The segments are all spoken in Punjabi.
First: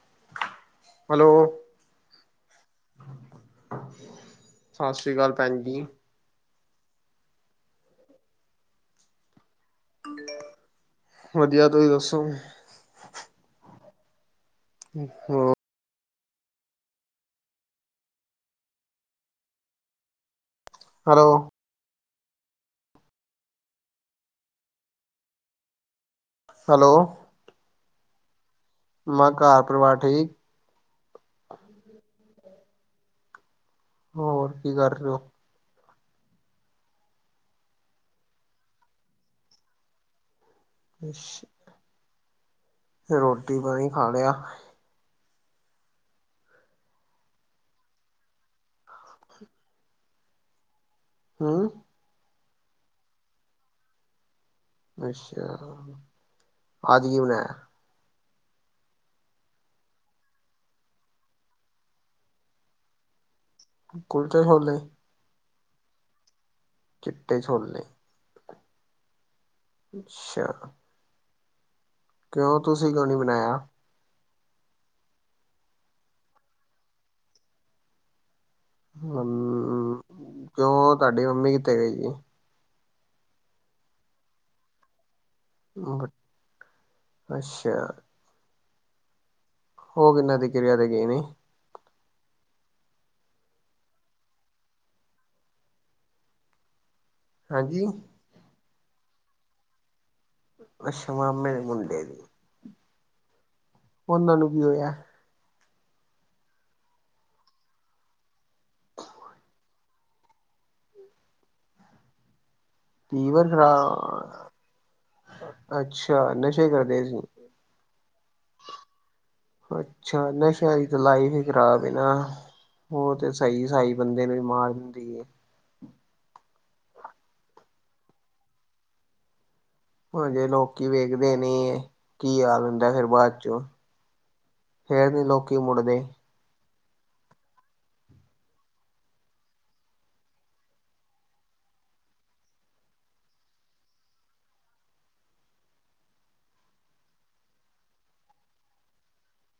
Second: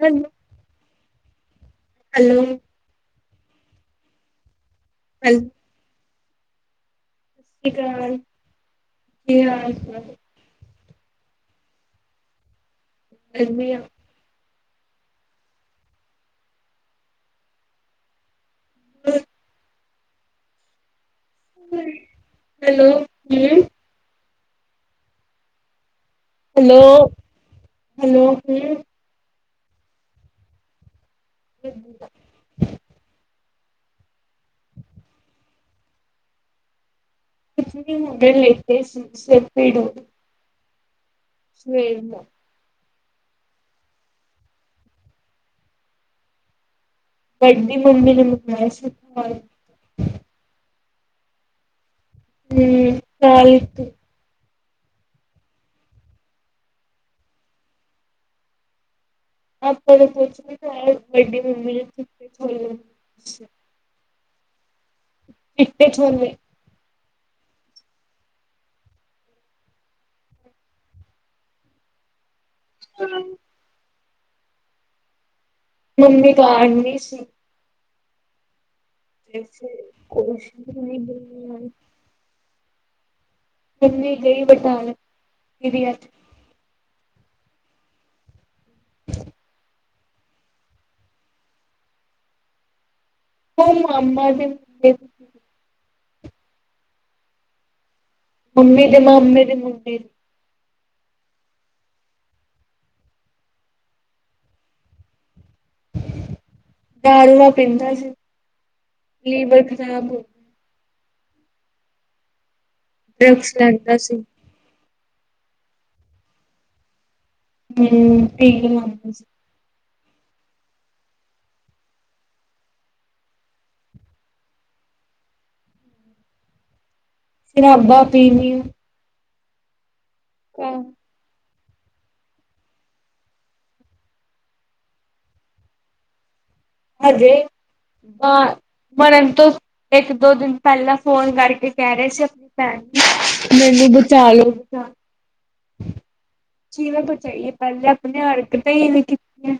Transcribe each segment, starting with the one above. ਹੈਲੋ। ਹੈਲੋ। ਹੈਲੋ। [inaudible] ਸਤਿ ਸ੍ਰੀ ਅਕਾਲ। ਹੈਲੋ ਭੈਨ ਜੀ। ਸਤਿ ਸ਼੍ਰੀ ਅਕਾਲ। ਕੀ ਹਾਲ -ਚਾਲ? ਵਧੀਆ ਤੁਸੀਂ ਦੱਸੋ? ਵਧੀਆ। ਹੂੰ। ਹੂੰ। ਹੈਲੋ। ਹੂੰ, ਹੈਲੋ ਹੂੰ। ਹੈਲੋ। ਹੈਲੋ ਹੂੰ। ਮੈਂ ਕਿਹਾ ਘਰ ਪਰਿਵਾਰ ਠੀਕ ਹੈ? ਵਧੀਆ। ਹੋਰ ਕੀ ਕਰ ਰਹੇ ਹੋ? ਕੁਛ ਨਹੀਂ ਹੁਣੇ ਤੇ ਬੈਠੇ ਸੀ ਸਿਰ ਪੀੜ ਹੋ ਗਈ। ਸਵੇਰ ਦਾ। ਰੋਟੀ ਪਾਣੀ ਖਾ ਲਿਆ? ਵੱਡੀ ਮੰਮੀ ਨੇ ਮੰਗਾਏ ਹਾਂ। ਹਮ [unintelligible] ਅੱਛਾ ਅੱਜ ਕੀ ਬਣਾਇਆ? ਆਪਾਂ ਨੇ ਕੁਛ ਨੀ ਬਣਾਇਆ, ਵੱਡੀ ਮੰਮੀ ਨੇ ਚਿੱਟੇ ਛੋਲੇ। ਕੁਲਚੇ ਛੋਲੇ? ਚਿੱਟੇ ਛੋਲੇ। ਚਿੱਟੇ ਛੋਲੇ। ਅੱਛਾ। ਕਿਉਂ ਤੁਸੀਂ ਕਿਉਂ ਨੀ ਬਣਾਇਆ? ਮੰਮੀ ਘਾਰ ਨੀ ਸੀ। ਹੂੰ, ਕੁਛ ਕਿਉਂ ਨੀ ਤੁਹਾਡੀ ਮੰਮੀ ਕਿੱਥੇ ਗਈ ਜੀ ਮੰਮੀ ਗਈ ਬਟਾਲੇ। [inaudible] [inaudible] ਉਹ ਕਿੰਨਾ ਦੀ ਕਿਰਿਆ ਦੇ ਗਈ ਨੀ? ਉਹ ਮਾਮਾ ਜੀ ਦੇ- ਹਾਂਜੀ? ਮੰਮੀ ਦੇ ਮਾਮੇ ਦੇ ਮੁੰਡੇ ਦੀ। ਅੱਛਾ ਮਾਮੇ ਦੇ ਮੁੰਡੇ ਦੀ। ਉਹਨਾਂ ਨੂੰ ਕੀ ਹੋਇਆ? ਦਾਰੂਵਾਂ ਪੀਂਦਾ ਸੀ, ਲੀਵਰ ਖ਼ਰਾਬ ਹੋ- ਲੀਵਰ ਡਰੱਗਸ ਲੈਂਦਾ ਸੀ ਖਰਾਬ- ਅੱਛਾ ਨਸ਼ੇ ਕਰਦੇ ਸੀ। ਹਮ ਟੀਕੇ ਲਾਉਂਦਾ ਸੀ। ਅੱਛਾ ਨਸ਼ਿਆਂ ਦੀ ਤਾਂ ਲਾਈਵ ਹੀ ਖਰਾਬ ਹੈ ਨਾ, ਉਹ ਤੇ ਸਹੀ ਸਹੀ ਬੰਦੇ ਨੂੰ ਵੀ ਮਾਰ ਦਿੰਦੀ ਏ। ਸ਼ਰਾਬਾਂ ਪੀਵੀ ਆ- ਉਹ ਜੇ ਲੋਕੀ ਵੇਖਦੇ ਨੇ। ਕੀ ਹਾਲ ਹੁੰਦਾ ਫਿਰ ਬਾਅਦ ਚੋਂ, ਫੇਰ ਨੀ ਲੋਕੀ ਮੁੜਦੇ। ਹਜੇ ਮ ਮਰਨ ਤੋਂ ਇੱਕ ਦੋ ਦਿਨ ਪਹਿਲਾਂ ਫੋਨ ਕਰਕੇ ਕਹਿ ਰਹੇ ਸੀ ਆਪਣੀ ਭੈਣ ਮੈਨੂੰ ਬਚਾਾਲੋ ਬਚਾ ਜਵੇਂ ਬਚਾਈਏ ਪਹਿਲੇ ਆਪਣੇ ਹਰਕਤਾਂ ਹੀ ਐਵੇਂ ਕੀਤੀਆਂ।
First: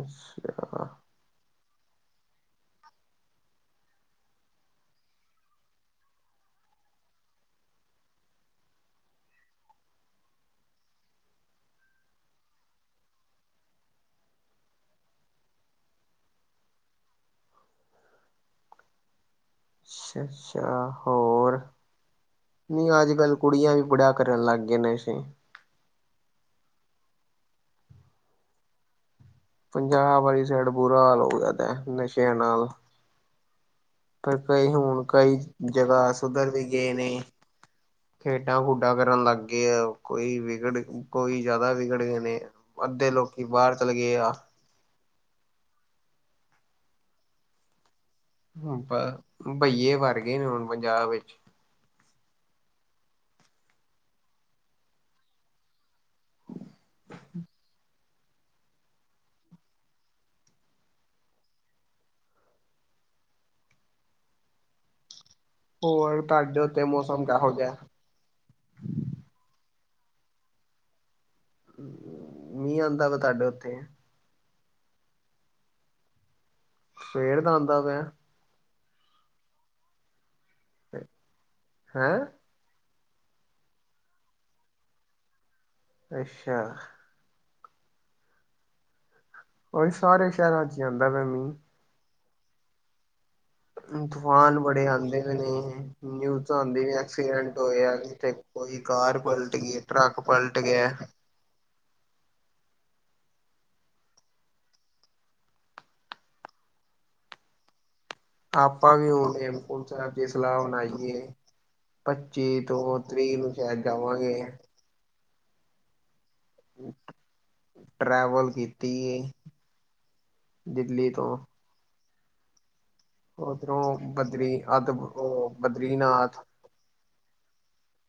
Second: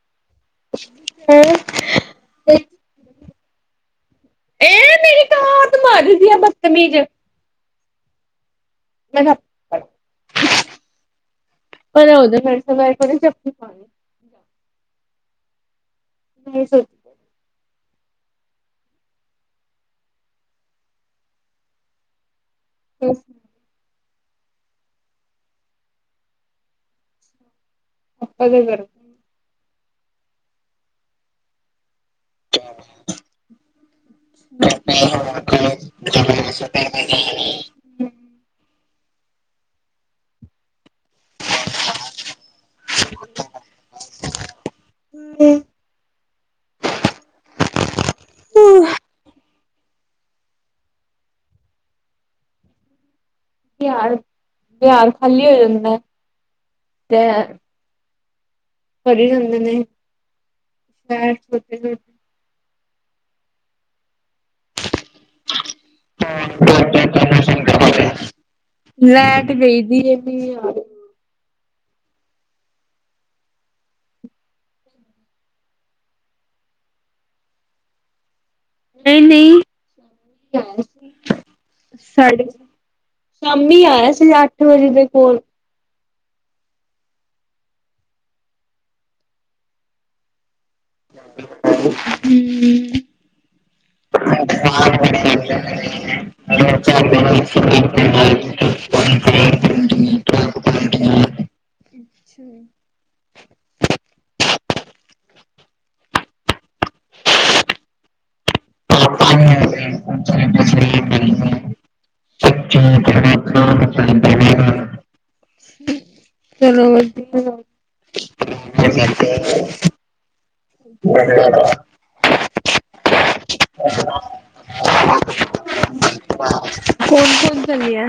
ਅਛ ਅ ਇਹ ਮੇਰੀ ਕਹਾਤ ਮਰਦੀ ਆ ਬਦਤਮੀਜ- ਮੈਂਨੂੰ ਅਪਣੇ ਪਰੇ ਹੋ ਜਾ ਫ਼ਿਰ ਸੇ ਮੈਂ ਇੱਕ ਵਾਰ ਜੱਫ਼ੀ ਪਾਣੀ। ਨਹੀਂ ਸੋਚ ਅੱਛਾ ਅੱਛਾ ਹੋਰ? ਨੀ ਅੱਜ ਕੱਲ ਕੁੜੀਆਂ ਵੀ ਬੜਾ ਕਰਨ ਲੱਗ ਗੀਆਂ ਨਸ਼ੇ। ਆਪਾਂ ਤੇ ਕਰ- ਪੰਜਾਬ ਵਾਲੀ ਸਾਈਡ ਬੁਰਾ ਹਾਲ ਹੋ ਗਿਆ ਐ ਨਸ਼ੇ ਸ਼ਿਆ ਨਾਲ। ਪਰ ਕਈ ਹੁਣ ਕਈ ਜਗ੍ਹਾ ਸੁਧਰ ਵੀ ਗਏ ਨੇ, ਖੇਡਾਂ ਖੂਡਾ ਡਾ ਕਰਨ ਲੱਗ ਗਏ ਆ ਕੋਈ ਵਿਗੜ ਕੋਈ ਜ਼ਿਆਦਾ ਵਿਗੜ ਗਏ ਨੇ ਅੱਧੇ ਲੋਕੀ ਬਾਹਰ ਚਲੇ ਗਏ ਆ ਹਾ ਪਰ ਬਹੀਏ ਵਰ ਗਏ ਨੇ ਹੁਣ ਪੰਜਾਬ ਵਿੱਚ ਬੀਹ ਬੀਹਾਰ ਖਾਲੀ ਹੋ ਜਾਂਦਾ ਤੇ ਭਰੀ ਜਾਂਦੇ ਨੇ, ਸ਼ੈਰ ਛੋਟੇ ਛੋਟੇ ਹੋਰ ਤੁਹਾਡੇ ਉੱਥੇ ਮੌਸਮ ਕਿਹੋ ਜਿਹਾ ਵਿਰੇਂ ਮਿਹ ਆ ਰਿਹਾ ਮੀਂ ਆਉਂਦਾ ਵਾ ਤੁਹਾਡੇ ਉੱਥੇ ਸਵੇਰ ਤਾਂ ਆਉਂਦਾ ਪਿਆ ਨਹੀਂ ਨਹੀਂ ਹੈਂ ਸਾਡੇ ਸ਼ਾਮੀ ਆਇਆ ਸੀ ਅੱਠ ਵਜੇ ਦੇ ਕੋਲ ਅੱਛਾ ਹੋਹੀ ਸਾਰੇ ਸ਼ਹਿਰਾਂ ਆਦਾ ਪਿਯਾ ਮੀਹ ਹਮ ਹਾਂ ਤੂਫਾਨ ਬੜੇ ਆਉਂਦੇ ਵੀ ਨੇ ਨਿਊ ਤਾਂ ਆਂ ਵੀ ਐਕਸੀਡੈਂਟ ਹੋਇ ਆਥੇ ਕੋਈ ਕਾਰ ਪਲਟ ਗਈ ਟਰੱਕ ਪਲਟ ਗਿਆ ਹਮ ਆਪਾਂ ਵੀ ਹੁਣ ਆਪਣੇ ਹੇਮਕੂਟ ਸਾਹਿਬ ਦੀ ਸਲਾਹ ਆਪਣੇ ਸਰੀਰ ਬਣਾਈਏ ਦੀ ਪੱਚੀ ਸੱਚੀ ਤੋਂ ਕਰਨਾ ਤੀਹ ਨੂੰ ਸ਼ਾਇਦ ਜਾਵਾਂਗੇ ਹ ਟਰੈਵਲ ਕੀਤੀ ਹੈ [unintelligible] ਉਧਰੋਂ ਬਦਰੀ ਅੱਧ ਬਦਰੀਨਾਥ ਕੌਣ ਚੱਲਿਆ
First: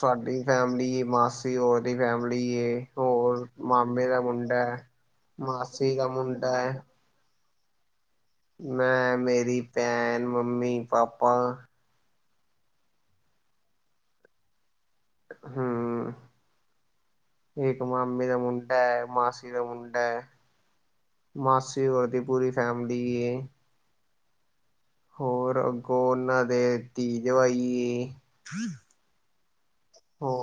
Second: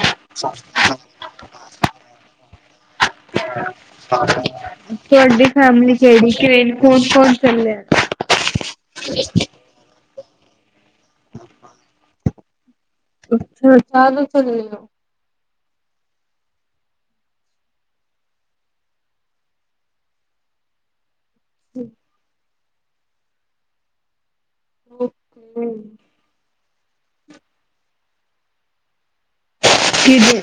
ਸਾਡੀ ਫੈਮਿਲੀ ਮਾਸੀ ਹੋਰ ਦੀ ਫੈਮਿਲੀ ਹੋਰ ਮਾਮੇ ਦਾ ਮੁੰਡਾ ਹੈ ਮਾਸੀ ਨਈ ਦਾ ਚਾਇਦੀ ਮੁੰਡਾ ਕਿਵੇ ਹੈ ਕੋਨ ਕੋਨ ਚੱਲੇ ਐ ਮੈਂ ਮੇਰੀ ਭੈਣ ਮੰਮੀ ਪਾਪਾ ਅੱਛਾ ਚਾਲੋ ਚਲੇ ਜਾਓ ਹੂੰ ਇੱਕ ਮਾਮੇ ਦਾ ਮੁੰਡਾ ਐ, ਮਾਸੀ ਦਾ ਮੁੰਡਾ ਐ ਮਾਸੀ ਹੋਰ ਦੀ ਪੂਰੀ ਫੈਮਲੀ ਐ ਹੋਰ ਓਕੇ ਅੱਗੋਂ ਉਹਨਾਂ ਦੇ ਧੀ, ਜਵਾਈ ਐ ਕਿਦੇ,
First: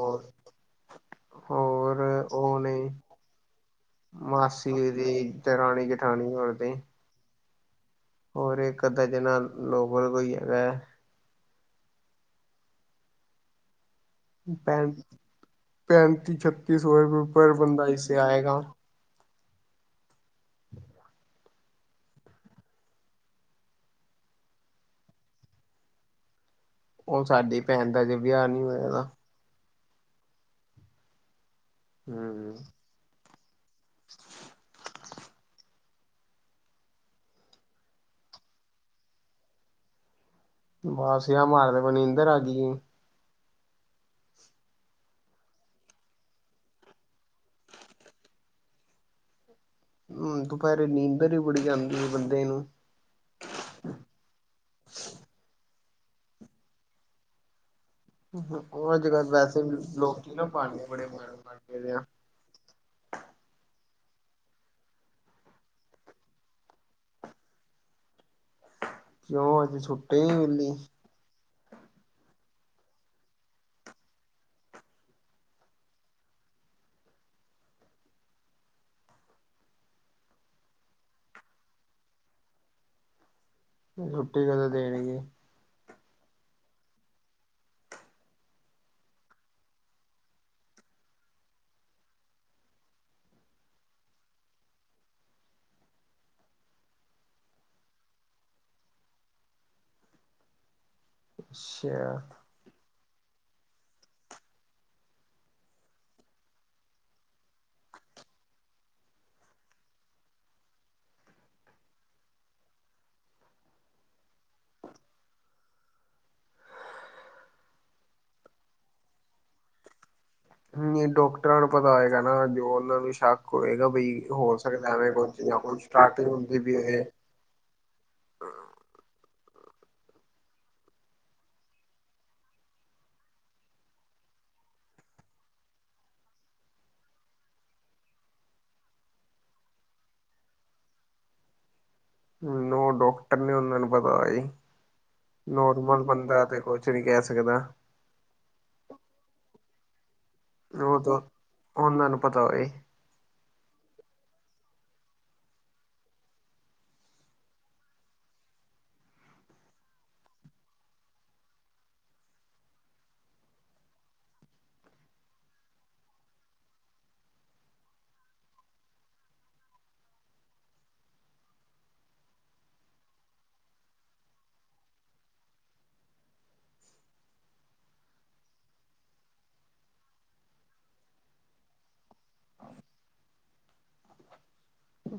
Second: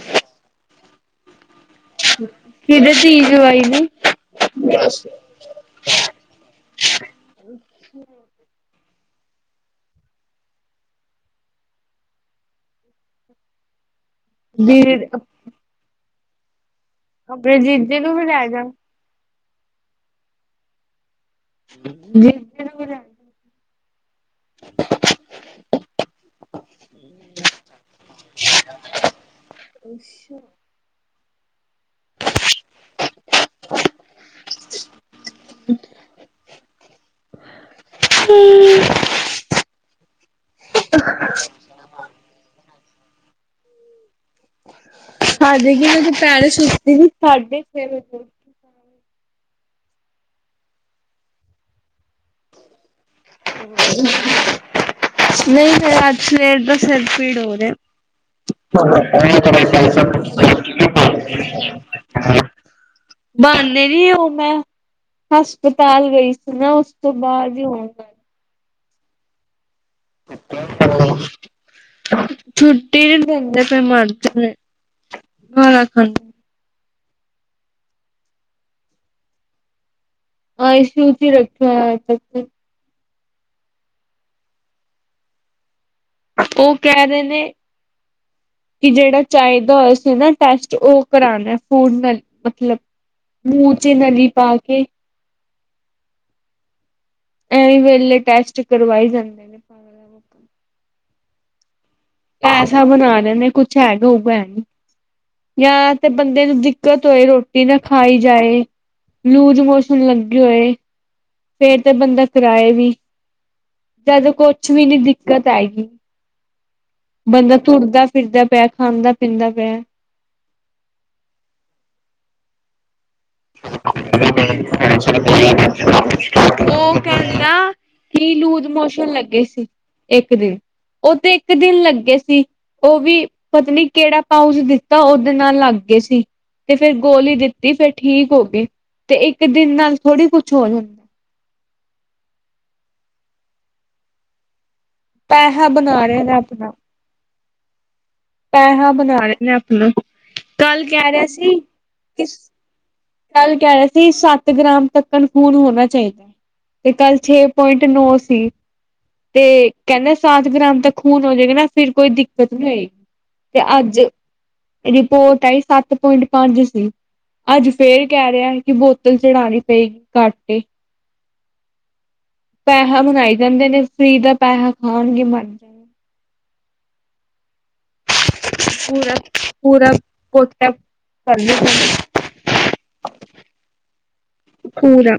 ਹੋਰ ਉਹ ਨੇ ਕਿਦੇ ਧੀ ਜ਼ਵਾਈ ਨੇ ਹੂੰ ਮਾਸੀ ਦੀ ਦਰਾਣੀ ਜਠਾਣੀ ਹੋਰ ਦੇ ਹੋਰ ਇੱਕ ਏਹਦੇ ਜਨਾ ਲੋਕਲ ਕੋਈ ਹੈਗਾ। ਪੈਂਟ, ਦੀ ਪੈਂਟ ਤੀਸ਼ਤ ਕੀ ਸੋ [unintelligible] ਆਪਣੇ ਬੰਦਾ ਜੀਜੇ ਨੂੰ ਹਿਸੇ ਵੀ ਲੈ ਆਏਗਾ ਜਾ ਜੀਜੇ ਨੂੰ ਵੀ ਲੇ ਜਾਣ [inaudible] ਉਹ ਸਾਡੀ ਭੈਣ ਦਾ ਅਜੇ ਵੀਆਹ ਨਈ ਹੋਇਆ ਨਾ ਅੱਛਾ ਹੂੰ ਹੂੰ ਵਾਸੀਆ ਮਾਰਦੇ ਪਏ ਨਿੰਦਰ ਆ ਗਈ ਐ ਹਾਂਜੀ ਕੀ ਮੈਂ ਦੁਪਹਿਰੇ ਸੁਤੀ ਸੀ ਸਾਢੇ ਛੇ ਵਜੇ ਹਮ ਦੁਪਹਿਰੇ ਨੀਂਦਰ ਈ ਬੜੀ ਆਂਦੀ ਐ ਬੰਦੇ ਨੂੰ ਨਈ ਮੈ ਅੱਜ ਸਵੇਰ ਦਾ ਸਿਰ ਪੀੜ ਹੋ ਰਿਹਾ ਉਹ ਅੱਜ ਕੱਲ ਵੈਸੇ ਲੋਕੀ ਨਾ ਬਾਨੇ ਬੜੇ ਮਾਰਨ ਲਗ ਪਏ ਆ ਬਾਨੇ ਨੀ ਉਹ ਮੈਂ ਹਸਪਤਾਲ ਗਈ ਸੀ ਨਾ ਉਸ ਤੋਂ ਬਾਅਦ ਈ ਹੁਣ ਆਈ ਕਿਓ ਛੁੱਟੀ ਨੀ ਮਿਲੀ ਛੁੱਟੀ ਨੀ ਦਿੰਦੇ ਪਏ ਮਰਜਾਨੇ ਗਾਲਾ ਖਾਂਦੇ ਆਈ ਸੀ ਯੂ ਚ ਰੱਖਿਯਾ ਅਜੇ ਤੇ ਛੁੱਟੀ ਕਦੋਂ ਦੇਣਗੇ ਉਹ ਕਹਿ ਰਹੇ ਨੇ ਕਿ ਜਿਹੜਾ ਚਾਯੇ ਦਾ ਹੋਆ ਸੀ ਨਾ ਟੈਸਟ ਉਹ ਕਰਾਉਣਾ ਫੂਡ ਨ ਮਤਲਬ ਮੂੰਹ ਚ ਨਲੀ ਪਾ ਕੇ ਐ ਵੀ ਵੇਲੇ ਟੈਸਟ ਕਰਵਾਈ ਜਾਂਦੇ ਨੇ ਅਛਾ [inaudible] ਪੈਸਾ ਬਣਾ ਰਹੇ ਨੇ [unintelligible] ਨੇ ਕੁੱਛ ਹੈਗਾ ਹੋਊਗਾ ਹੈ ਨੀ [unintelligible] ਜਾਂ ਤੇ ਬੰਦੇ ਨੂੰ ਦਿੱਕਤ ਹੋਏ ਰੋਟੀ ਨਾ ਖਾਈ ਜਾਏ ਲੂਜ਼ ਮੌੋਸਨ ਲੱਗੇ ਹੋਏ। ਫੇਰ ਤਾਂ ਬੰਦਾ ਕਰਾਏ ਵੀ, ਜਦੋਂ ਕੁਛ ਵੀ ਨੀ ਦਿੱਕਤ ਆਏਗੀ ਬੰਦਾ ਤੁਰਦਾ-ਫਿਰਦਾ ਪਿਆ, ਖਾਂਦਾ-ਪੀਂਦਾ ਪਿਆ। ਨਹੀਂ ਡਾਕਟਰਾਂ ਨੂੰ ਪਤਾ ਆਏਗਾ ਨਾ ਜੋ ਉਹਨਾ ਨੂੰ ਸ਼ੱਕ [unintelligible] ਹੋਏਗਾ ਬਈ ਹੋ ਸਕਦਾ ਐਵੇਂ ਕੁਛ ਜਾਂ ਕੁਛ ਸਟਾਰਟਿੰਗ ਹੁੰਦੀ ਵੀ ਉਹ ਹੋਏ ਕਹਿੰਦਾ ਕੀ ਲੂਜ ਮੋਸ਼ਨ ਲੱਗੇ ਸੀ। ਇੱਕ ਦਿਨ ਉਹ ਤੇ ਇੱਕ ਦਿਨ ਲੱਗੇ ਸੀ ਉਹ ਵੀ ਪਤਾ ਨੀ ਕਿਹੜਾ ਪਾਊਚ ਦਿੱਤਾ ਉਹਦੇ ਨਾਲ ਲੱਗ ਗਏ ਸੀ ਤੇ ਫੇਰ ਗੋਲੀ ਦਿੱਤੀ ਫਿਰ ਠੀਕ ਹੋ ਗਏ ਤੇ ਇੱਕ ਦਿਨ ਨਾਲ ਥੋੜ੍ਹੀ ਕੁਛ ਹੋ ਜਾਂਦਾ ਉਹ ਡੋਕਟਰ ਨੇ ਉਨਾ ਨੂੰ ਪਤਾ ਏ ਪੈਸਾ ਨੋਰਮਲ ਬਣਾ ਰਹੇ ਨੇ ਬੰਦਾ ਤੇ ਆਪਣਾ ਕੁਛ ਨੀ ਕਹਿ ਸ ਏਅਵਾਂ ਪੈਸਾ ਬਣਾ ਰਹੇ ਨੇ ਆਪਣਾ ਕੱਲ ਉਹ ਕਹਿ ਤਾਂ ਰਿਹਾ ਸੀ ਉਹਨਾਂ ਨੂੰ ਪਤਾ ਹੋਏ ਕੱਲ ਕਹਿ ਰਿਹਾ ਸੀ ਸੱਤ ਗ੍ਰਾਮ ਤੱਕ ਖੂਨ ਹੋਣਾ ਚਾਹੀਦਾ ਤੇ ਕੱਲ ਛੇ ਪੁਆਇੰਟ ਨੌ ਸੀ ਤੇ ਕਹਿੰਦੇ ਸਾਤ ਗ੍ਰਾਮ ਤਕ ਖੂਨ ਹੋ ਜਾਏਗਾ ਨਾ ਫਿਰ ਕੋਈ ਦਿੱਕਤ ਨੀ ਆਏਗੀ ਤੇ ਅੱਜ ਰਿਪੋਰਟ ਆਈ ਸੱਤ ਪੁਆਇੰਟ ਪੰਜ ਸੀ ਅੱਜ ਫੇਰ ਕਹਿ ਰਿਹਾ ਕਿ ਬੋਤਲ ਚੜ੍ਹਉਣੀ ਪਏਗੀ ਘਟ ਏ। ਪੈਸਾ ਬਣਾਈ ਜਾਂਦੇ ਨੇ ਫਰੀ ਦਾ ਪੈਸਾ ਖਾਣਗੇ ਮਰ ਜਾਣਾ ਪੂਰਕ- ਪੂਰਕ ਕੋਟਿਆ ਕਰਨ [unintelligible] ਪੂਰਾ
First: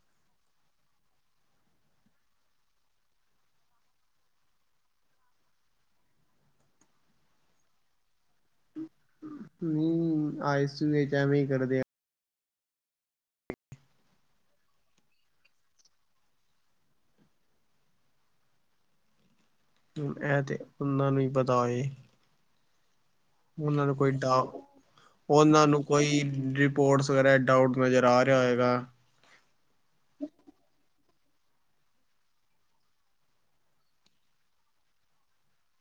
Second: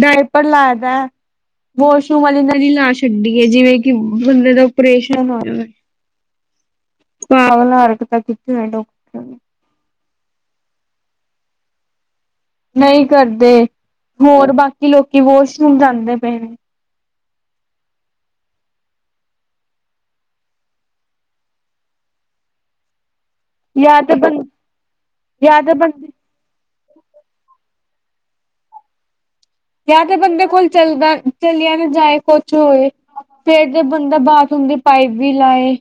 ਡਾਇਪਰ ਲਾਯਾ ਦਾ ਵਾਸ਼ਰੂਮ ਵਾਲੀ ਨਲੀ ਲਾ ਛੱਡੀ ਹੈ ਜਿਵੇਂ ਕਿ ਬੰਦੇ ਦਾ ਓਪਰੇਸ਼ਨ ਹੋਯਾ ਹੋਵੇ ਆ ਹਰਕਤਾਂ ਕਰਦੇ ਨੇ ਡਾਕਟਰ- ਨਹੀਂ ਆਈ ਸੀ ਯੁ ਐਵੇਂ ਹੀ ਕਰਦੇ ਆ ਨਹੀਂ ਕਰਦੇ ਹੋਰ ਬਾਕੀ ਲੋਕੀ ਵਾਸ਼ਰੂਮ ਜਾਂਦੇ ਪਏ ਨੇ ਇਹ ਤੇ ਉਹਨਾਂ ਨੂੰ ਹੀ ਪਤਾ ਏ ਉਹਨਾਂ ਨੂੰ ਜਾਂ ਕੋਈ ਤੇ ਡ ਬੰ ਜਾਂ ਉਹਨਾਂ ਤੇ ਨੂੰ ਬੰਦੇ ਕੋਈ ਸਪੋਰਟਸ ਵਗੈਰਾ ਡਾਊਟ ਨਜ਼ਰ ਆ ਰਿਹਾ ਹੋਇਗਾ ਜਾਂ ਤੇ ਬੰਦੇ ਕੋਲ ਚੱਲਦਾ ਚਲੀਆਂ ਨਾ ਜਾਏ ਕੁਛ ਹੋਏ ਫੇਰ ਜ ਬੰਦਾ ਬਾਥਰੂਮ ਦੀ ਪਾਈਪ ਵੀ ਲਾਏ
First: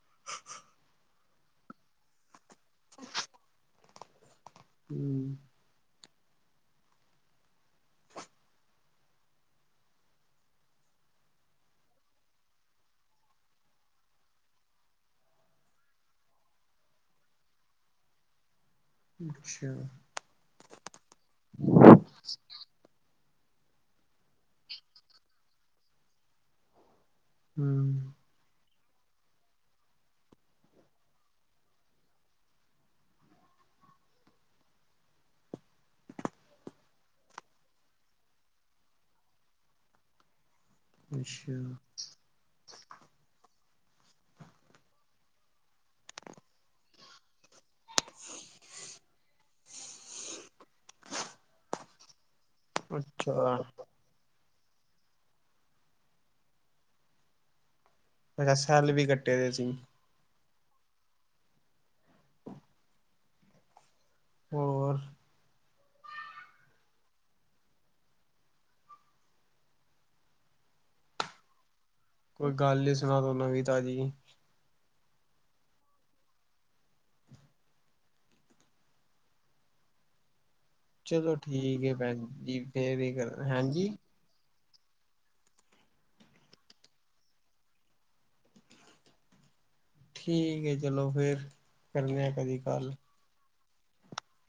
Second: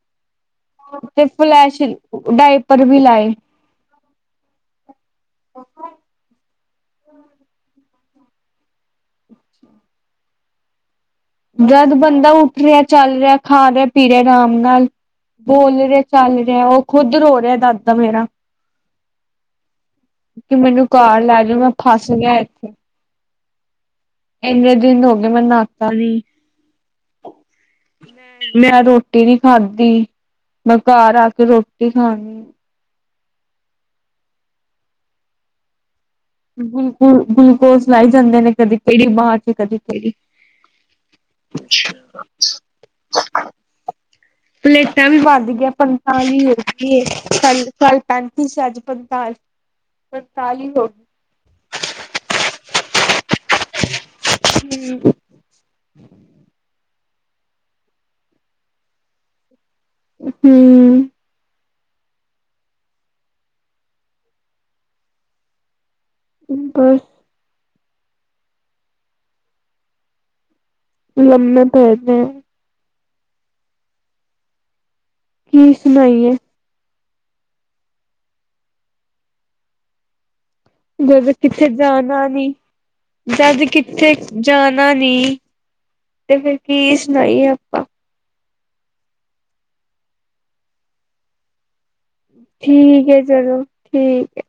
[inaudible] ਤੇ ਫਲੈਸ਼ ਡਾਈਪ ਪਰ ਵੀ ਲਾਏ ਹਮ [inaudible] ਜਦ ਬੰਦਾ ਉੱਠ ਰਿਹਾ, ਚੱਲ ਰਿਹਾ, ਖਾ ਰਿਹਾ, ਪੀ ਰਿਹਾ ਆਰਾਮ ਨਾਲ ਬੋਲ ਰਿਹਾ, ਚੱਲ ਰਿਹਾ ਉਹ ਖੁੱਦ ਰੋ ਰਿਹਾ ਦਾਦਾ ਮੇਰਾ ਅੱਛਾ ਕਿ ਮੈਨੂੰ ਘਰ ਲੈ ਚਲੋ ਮੈਂ ਫਸ ਗਿਆ ਇਥੇ ਇੰਨੇ ਦਿਨ ਹੋ ਗਏ ਮੈ ਨਾਤਾ ਨੀ ਹਮ ਹੂੰ ਮੈਂ ਰੋਟੀ ਨੀ ਖਾਧੀ ਮੈਂ ਘਰ ਆ ਕੇ ਰੋਟੀ ਖਾਣੀ ਬਿਲਕੁਲ ਗਲੂਕੋਸ ਲਏ ਜਾਂਦੇ ਨੇ ਕਦੀ ਕਿਹੜੀ ਬਾਂਹ 'ਚ ਕਦੀ ਕਿਹੜੀ ਅੱਛਾ ਪਲੇਟਾਂ ਵੀ ਵੱਧ ਗਿਆ ਪੰਤਾਲੀ ਹੋ ਗਈਏ ਕੱਲ ਸਾਲ ਪੈਂਤੀ ਸ ਅੱਜ ਪੰਤਾਲੀ ਪੰਤਾਲੀ ਹੋ ਗਈ ਅੱਛਾ ਹਮ ਅੱਛਾ [unintelligible] ਸੈੱਲ ਵੀ ਘੱਟੇ ਦੇ ਸੀ ਹਮ ਹੋਰ ਮ ਬਸ ਲ ਮੈਂ [unintelligible] ਕੋਈ ਗੱਲ [unintelligible] ਨੀਸੀ ਦੋ [unintelligible] ਨਵੀਂ ਤਾਜ਼ੀ ਕੀ ਸੁਣਾਈਏ ਜਦ ਚਲੋ ਕਿਤੇ ਠੀਕ ਹੈ ਭੈਣ ਜਾਣਾ ਨੀ ਜੀ ਫੇਰ ਹੀ ਕਰ ਜਦ ਹਾਂਜੀ ਕਿੱਥੇ ਜਾਣਾ ਨੀ ਤੇ ਫਿਰ ਕੀ ਸੁਣਾਈਏ ਆਪਾਂ। ਠੀਕ ਹੈ ਚਲੋ ਫੇਰ। ਕਰਨੇ ਆ ਕਦੀ ਗੱਲ ਠੀਕ ਹੈ ਚਲੋ। ਠੀਕ ਹੈ।